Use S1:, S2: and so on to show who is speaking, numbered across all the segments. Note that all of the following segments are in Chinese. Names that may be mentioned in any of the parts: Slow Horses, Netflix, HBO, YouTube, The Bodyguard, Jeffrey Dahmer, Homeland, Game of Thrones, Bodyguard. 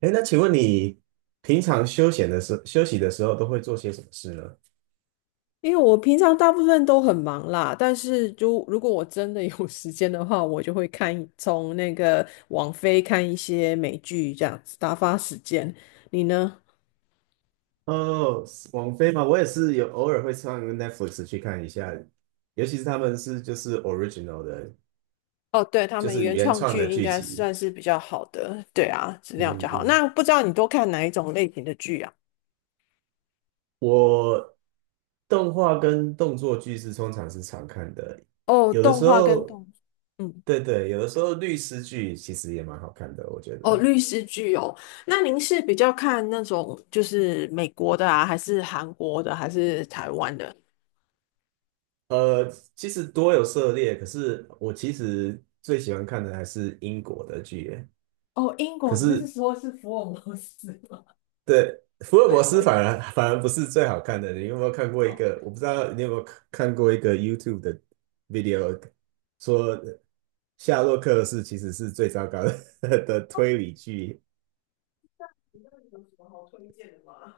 S1: 哎，那请问你平常休闲的休息的时候都会做些什么事呢？
S2: 因为我平常大部分都很忙啦，但是就如果我真的有 时间的话，我就会看从那个网飞看一些美剧这样子打发时间。你呢？
S1: 哦，网飞嘛，我也是有偶尔会上 Netflix 去看一下，尤其是他们就是 original 的，
S2: 哦，对，他
S1: 就
S2: 们
S1: 是
S2: 原
S1: 原
S2: 创
S1: 创
S2: 剧
S1: 的
S2: 应
S1: 剧
S2: 该
S1: 集。
S2: 算是比较好的，对啊，质量比较
S1: 嗯嗯。
S2: 好。那不知道你都看哪一种类型的剧啊？
S1: 我动画跟动作剧通常是常看的，
S2: 哦，
S1: 有的
S2: 动
S1: 时
S2: 画跟
S1: 候，
S2: 动，嗯，
S1: 对对，有的时候律师剧其实也蛮好看的，我觉
S2: 哦，
S1: 得。
S2: 律师剧哦。那您是比较看那种就是美国的啊，还是韩国的，还是台湾的？
S1: 呃，其实多有涉猎，可是我其实最喜欢看的还是英国的剧耶。
S2: 哦，英
S1: 可
S2: 国，就是
S1: 是，
S2: 说是福尔摩斯吗？
S1: 对，福 尔摩
S2: 对，
S1: 斯反
S2: 都
S1: 而反而不是最好看的。你有没有看过一
S2: 哦，
S1: 个？我不知道你有没有看过一个 YouTube 的 video，说夏洛克其实是最糟糕的 的推理剧。
S2: 你那里有什么好推荐的吗？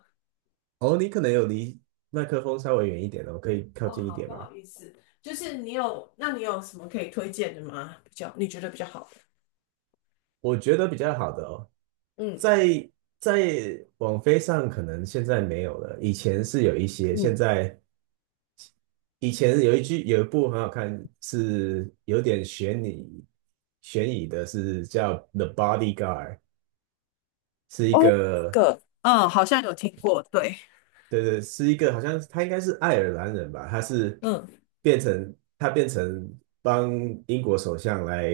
S1: 哦，你可能有离麦克风稍微远一点的，我可以靠
S2: 哦，
S1: 近一
S2: 好，
S1: 点
S2: 不
S1: 吗？
S2: 好意思，就是你有，那你有什么可以推荐的吗？比较你觉得比较好的？
S1: 我觉得比较好的哦，
S2: 嗯
S1: 在在网飞上可能现在没有了，以前是有一些，现
S2: 嗯，
S1: 在以前有一句有一部很好看，是有点悬疑的，是叫《The Bodyguard》，是一
S2: 哦，这
S1: 个
S2: 个，嗯，好像有听过，对，
S1: 对对，是一个好像他应该是爱尔兰人吧，他是
S2: 嗯，
S1: 变成帮英国首相来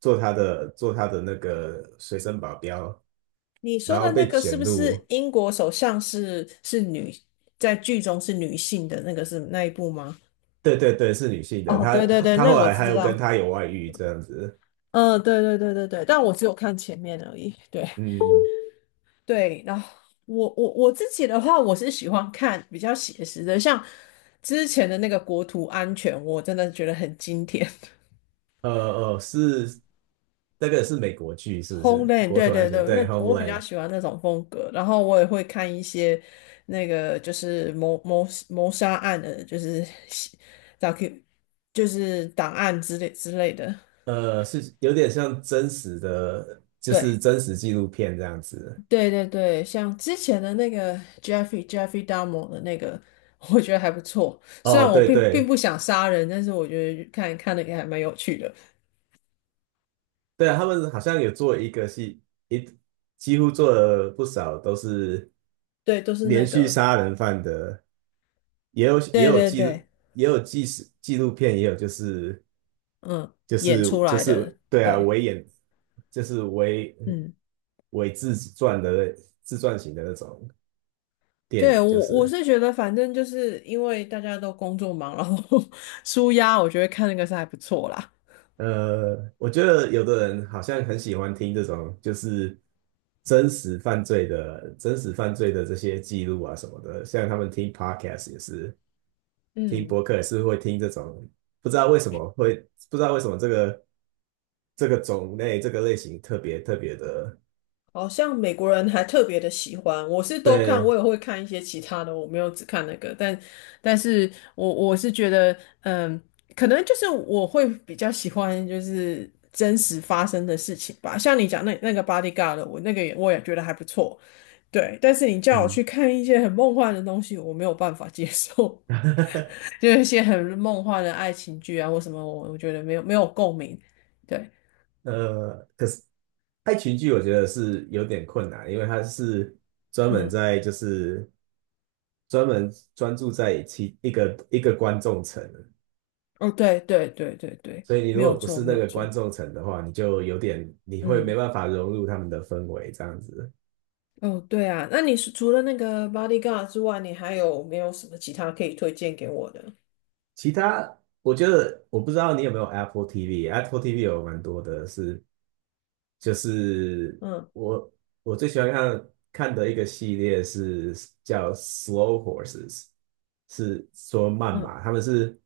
S1: 做他的那个随身保镖，
S2: 你说
S1: 然后
S2: 的那
S1: 被
S2: 个是
S1: 卷
S2: 不是
S1: 入。
S2: 英国首相是女，在剧中是女性的那个是那一部吗？
S1: 对对对，是女性的，
S2: 哦，对对对，
S1: 他
S2: 那
S1: 后
S2: 我
S1: 来还
S2: 知
S1: 有跟
S2: 道，
S1: 他有外遇这样子。
S2: 嗯，对对对对对，但我只有看前面而已，对，
S1: 嗯，
S2: 对，然后我自己的话，我是喜欢看比较写实的，像之前的那个国土安全，我真的觉得很经典。
S1: 呃是那个是美国剧是不是？
S2: Homeland,
S1: 国
S2: 对
S1: 土安
S2: 对
S1: 全
S2: 对，
S1: 对
S2: 那我比较
S1: Homeland，
S2: 喜欢那种风格。然后我也会看一些那个就是谋杀案的，就是 DO 就是档案之类的。
S1: 是有点像真实的，就是
S2: 对，
S1: 真实纪录片这样子。
S2: 对对对，像之前的那个 Jeffrey Dahmer 的那个，我觉得还不错。虽然
S1: 哦，
S2: 我
S1: 对
S2: 并
S1: 对。
S2: 不想杀人，但是我觉得看看的也还蛮有趣的。
S1: 对啊，他们好像有做一个戏，一几乎做了不少都是
S2: 对，都是那
S1: 连续
S2: 个，
S1: 杀人犯的，也有也
S2: 对
S1: 有
S2: 对
S1: 记录，
S2: 对，
S1: 也有纪实纪录片，也有
S2: 嗯，演出
S1: 就
S2: 来的，
S1: 是对啊，
S2: 对，
S1: 就是
S2: 嗯，
S1: 伪自传的自传型的那种电
S2: 对
S1: 影，就
S2: 我
S1: 是
S2: 我
S1: 了。
S2: 是觉得，反正就是因为大家都工作忙，然后 舒压，我觉得看那个是还不错啦。
S1: 我觉得有的人好像很喜欢听这种，就是真实犯罪的、真实犯罪的这些记录啊什么的，像他们听 podcast 也是，听
S2: 嗯。
S1: 播客也是会听这种，不知道为什么会，不知道为什么这个种类、这个类型特别特别的，
S2: 好像美国人还特别的喜欢，我是都看，
S1: 对，
S2: 我也会看一些其他的，我没有只看那个，但但是我是觉得，嗯，可能就是我会比较喜欢就是真实发生的事情吧，像你讲那个 Bodyguard,的我那个也我也觉得还不错，对，但是你叫我
S1: 嗯。
S2: 去看一些很梦幻的东西，我没有办法接受，就是一些很梦幻的爱情剧啊或什么，我我觉得没有共鸣，对，
S1: 可是爱情剧我觉得是有点困难，因为它是专门
S2: 嗯，
S1: 在就是专门专注在一个一个观众层，
S2: 哦，对对对对对，
S1: 所以你
S2: 没
S1: 如果
S2: 有
S1: 不
S2: 错，
S1: 是
S2: 没
S1: 那
S2: 有
S1: 个观
S2: 错。
S1: 众层的话，你就有点你会没
S2: 嗯，
S1: 办法融入他们的氛围这样子。
S2: 哦，对啊，那你是除了那个 Bodyguard 之外，你还有没有什么其他可以推荐给我的？
S1: 其他我觉得我不知道你有没有 Apple TV，Apple TV 有蛮多的是，就是
S2: 嗯
S1: 我我最喜欢看的一个系列是叫 Slow Horses，是说慢
S2: 嗯，
S1: 马，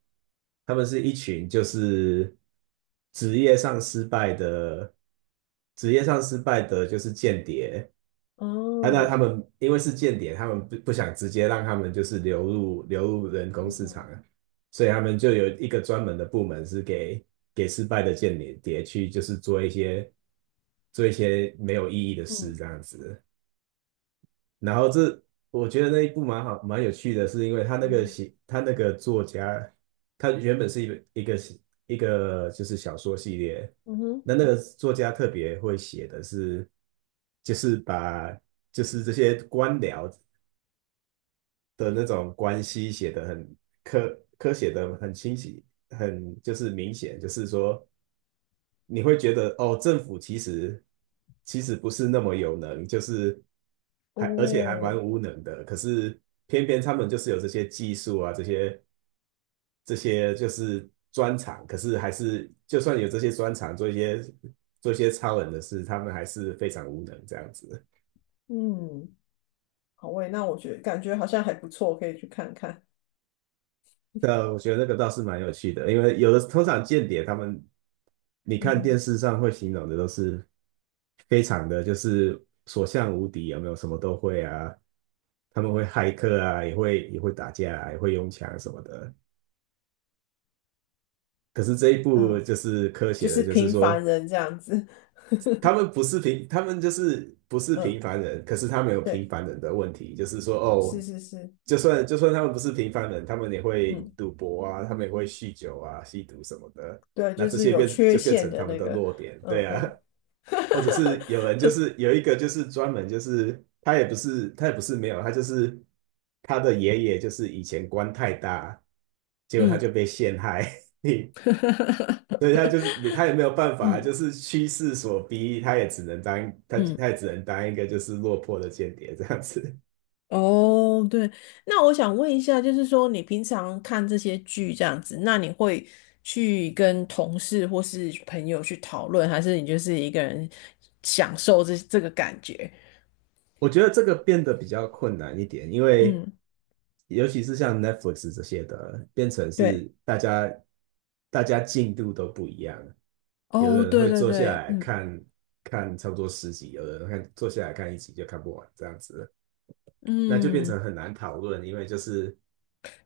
S1: 他们是一群就是职业上失败的职业上失败的就是间谍。啊，那他
S2: 哦，
S1: 们因为是间谍，他们不想直接让他们就是流入人工
S2: 嗯
S1: 市场
S2: 哼，
S1: 啊，所以他们就有一个专门的部门是给失败的间谍去，就是做一些做一些没有意义的事
S2: 嗯
S1: 这样子。然后这我觉得那一部蛮有趣的，是因为
S2: 嗯
S1: 他那个作家，他原本是一个一个就是小说系列，
S2: 嗯哼，
S1: 那那个作家特别会写的是，就是把就是这些官僚的那种关系写得很写的很清晰，很就是明显，就是说。你会觉得哦，政府其实不是那么有能，就是还而且还
S2: 哦，
S1: 蛮无能的。可是偏偏他们就是有这些技术啊，这些就是专长，可是还是就算有这些专长，做一些做一些超人的事，他们还是非常无能这样子。
S2: 嗯，好喂，那我觉得感觉好像还不错，可以去看看。
S1: 对啊，我觉得那个倒是蛮有趣的，因为有的通常间谍他们，你
S2: 嗯
S1: 看电
S2: 哼，
S1: 视上会形容的都是非常的就是所向无敌，有没有什么都会啊？他们会骇客啊，也会打架啊也会用枪什么的。可是这一部
S2: 嗯，
S1: 就是科
S2: 就
S1: 学的，
S2: 是
S1: 就是
S2: 平凡
S1: 说
S2: 人这样子。
S1: 他们就是不是平
S2: 嗯，
S1: 凡人，可是他们有平
S2: 对，
S1: 凡人的问题，就是说
S2: 是
S1: 哦，
S2: 是是，
S1: 就算他们不是平凡人，他们也会
S2: 嗯，
S1: 赌博啊，他们也会酗酒啊、吸毒什么的，
S2: 对啊，
S1: 那
S2: 就
S1: 这
S2: 是
S1: 些
S2: 有缺
S1: 就变
S2: 陷
S1: 成
S2: 的
S1: 他们
S2: 那
S1: 的
S2: 个，
S1: 弱点，
S2: 嗯
S1: 对啊，
S2: 嗯，
S1: 或者是有人就是有一个就是专门就是他也不是没有，他就是他的爷爷就是以前官太大，结果他
S2: 嗯
S1: 就被陷害。所以他 就是他也没有办法，就
S2: 嗯
S1: 是趋势所逼，他也只能当
S2: 嗯。
S1: 他也只能当一个就是落魄的间谍这样子。
S2: 哦，对，那我想问一下，就是说你平常看这些剧这样子，那你会去跟同事或是朋友去讨论，还是你就是一个人享受这个感觉？
S1: 我觉得这个变得比较困难一点，因为
S2: 嗯，
S1: 尤其是像 Netflix 这些的，变成
S2: 对，
S1: 是大家进度都不一样，有
S2: 哦，
S1: 的人
S2: 对
S1: 会
S2: 对
S1: 坐下
S2: 对，
S1: 来
S2: 嗯
S1: 看看差不多10集，有的人坐下来看一集就看不完这样子，那就变
S2: 嗯，
S1: 成很难讨论，因为就是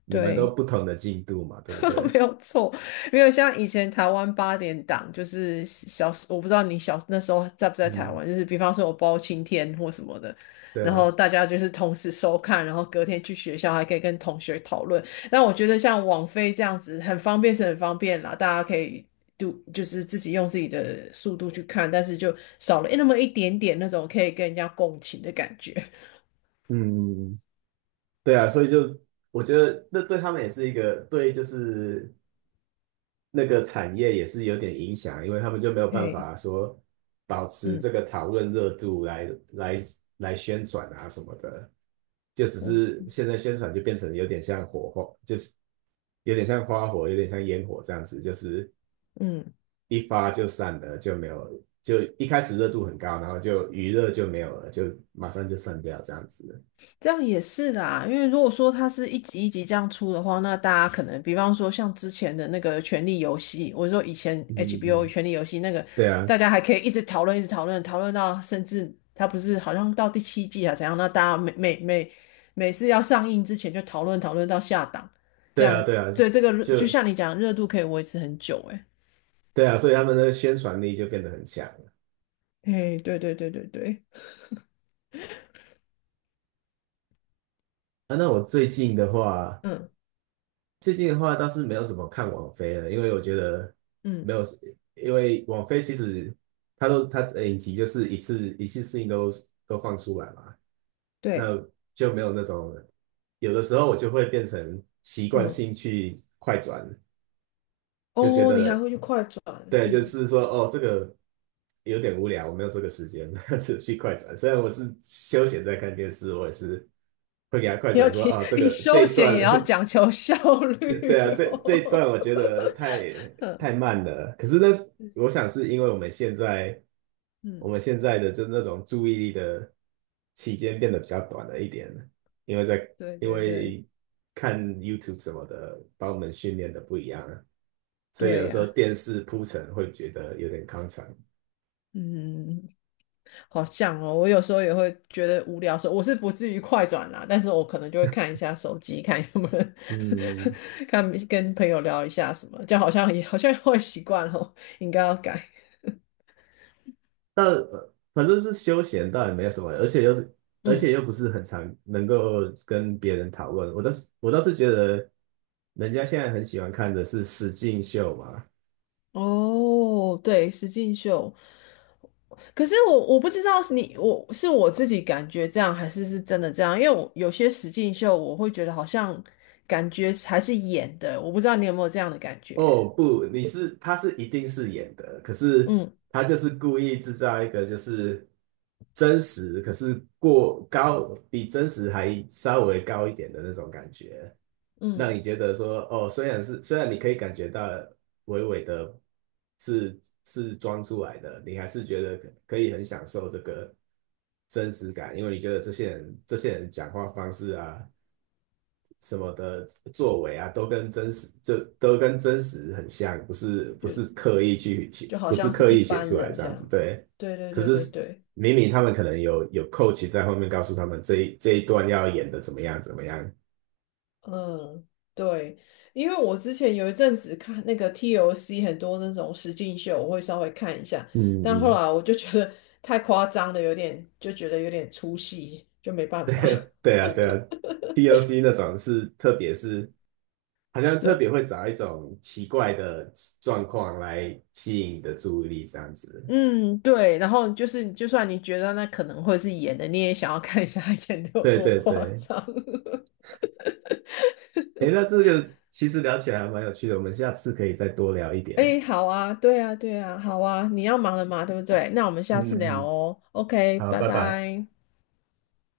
S1: 你们都
S2: 对。
S1: 不同的进度嘛，对不 对？
S2: 没有错，没有像以前台湾八点档，就是小，我不知道你小那时候在不在台
S1: 嗯，
S2: 湾，就是比方说我包青天或什么的，
S1: 对
S2: 然
S1: 啊，
S2: 后大家就是同时收看，然后隔天去学校还可以跟同学讨论。但我觉得像网飞这样子很方便是很方便啦，大家可以读就是自己用自己的速度去看，但是就少了那么一点点那种可以跟人家共情的感觉。
S1: 嗯，对啊，所以就我觉得那对他们也是一个对，就是那个产业也是有点影响，因为他们就没有 办
S2: 嘿，
S1: 法说保持
S2: 嗯
S1: 这个讨论热度来来宣传啊什么的，就只
S2: 嗯
S1: 是现在宣传就变成有点像火候，就是有点像花火，有点像烟火这样子，就是
S2: 嗯。
S1: 一发就散了，就没有，就一开始热度很高，然后就余热就没有了，就马上就散掉这样子。
S2: 这样也是啦，因为如果说它是一集一集这样出的话，那大家可能，比方说像之前的那个《权力游戏》，我说以前
S1: 嗯嗯
S2: HBO
S1: 嗯，
S2: 《权力游戏》那个，
S1: 对啊，
S2: 大家还可以一直讨论，一直讨论，讨论到甚至它不是好像到第7季啊怎样？那大家每每次要上映之前就讨论到下档，这
S1: 对啊，
S2: 样
S1: 对啊，
S2: 以这个热
S1: 就
S2: 就像你讲，热度可以维持很久、欸。
S1: 对啊，所以他们的宣传力就变得很强了
S2: 诶，诶，对对对对对，
S1: 啊。那我最近的话，
S2: 嗯
S1: 最近的话倒是没有什么看网飞了，因为我觉得
S2: 嗯
S1: 没有，因为网飞其实它的影集就是一次性都都放出来嘛，
S2: 对，
S1: 那就没有那种有的时候我就会变成习惯
S2: 嗯
S1: 性去快转，就觉
S2: 哦，你还
S1: 得
S2: 会去快转，
S1: 对，就
S2: 嗯。
S1: 是说哦，这个有点无聊，我没有这个时间，是去快转。虽然我是休闲在看电视，我也是会给他快
S2: 要
S1: 转说
S2: 提，
S1: 哦，这
S2: 你
S1: 个这
S2: 休
S1: 一
S2: 闲
S1: 段，
S2: 也要讲 求效
S1: 对
S2: 率
S1: 啊，这一段
S2: 哦。
S1: 我觉得太慢了。可是那我 想是因为我
S2: 嗯，
S1: 们现在的就那种注意力的期间变得比较短了一点，因为在
S2: 对
S1: 因
S2: 对对
S1: 为看 YouTube 什么的，把我们训练的不一样。了。所以有
S2: 对
S1: 的时候
S2: 呀、
S1: 电视铺陈会觉得有点康长。
S2: 嗯，好像哦，我有时候也会觉得无聊的时候，我是不至于快转啦，但是我可能就会看一下手机，看有没有人
S1: 嗯，
S2: 看跟朋友聊一下什么，就好像也好像会习惯哦，应该要改。
S1: 但反正是休闲，倒也没有什么，而且而
S2: 嗯，
S1: 且又不是很常能够跟别人讨论。我倒是觉得，人家现在很喜欢看的是实境秀嘛。
S2: 哦，对，实境秀，可是我不知道是你我是我自己感觉这样，还是是真的这样？因为我有些实境秀，我会觉得好像感觉还是演的，我不知道你有没有这样的感觉？
S1: 哦，不，他是一定是演的，可是
S2: 嗯
S1: 他就是故意制造一个就是真实，可是过高比真实还稍微高一点的那种感觉。那
S2: 嗯，
S1: 你觉得说，哦，虽然你可以感觉到微微的是装出来的，你还是觉得可以很享受这个真实感，因为你觉得这些人讲话方式啊什么的作为啊，都跟真实都跟真实很像，不
S2: 就
S1: 是刻意去写，
S2: 就好
S1: 不是
S2: 像是
S1: 刻
S2: 一
S1: 意写
S2: 般
S1: 出来
S2: 人
S1: 这
S2: 这
S1: 样子，
S2: 样。
S1: 对。
S2: 对对
S1: 可
S2: 对
S1: 是
S2: 对对，
S1: 明明他们可能有 coach 在后面告诉他们这一段要演的怎么样怎么样。
S2: 嗯对，因为我之前有一阵子看那个 TOC 很多那种实境秀，我会稍微看一下，
S1: 嗯
S2: 但后
S1: 嗯。
S2: 来我就觉得太夸张了，有点就觉得有点出戏，就没 办法。
S1: 对啊，对啊 d O c 那种是，特别是好像 特别
S2: 对。
S1: 会找一种奇怪的状况来吸引你的注意力，这样子。
S2: 嗯，对，然后就是，就算你觉得那可能会是演的，你也想要看一下他演的有
S1: 对
S2: 多
S1: 对
S2: 夸
S1: 对，
S2: 张。
S1: 诶，那这个其实聊起来还蛮有趣的，我们下次可以再多聊一点。
S2: 哎好啊，对啊，对啊，好啊，你要忙了嘛，对不对？那我们下
S1: 嗯
S2: 次
S1: 嗯，
S2: 聊
S1: 嗯
S2: 哦。OK,
S1: 好，
S2: 拜
S1: 拜拜。
S2: 拜。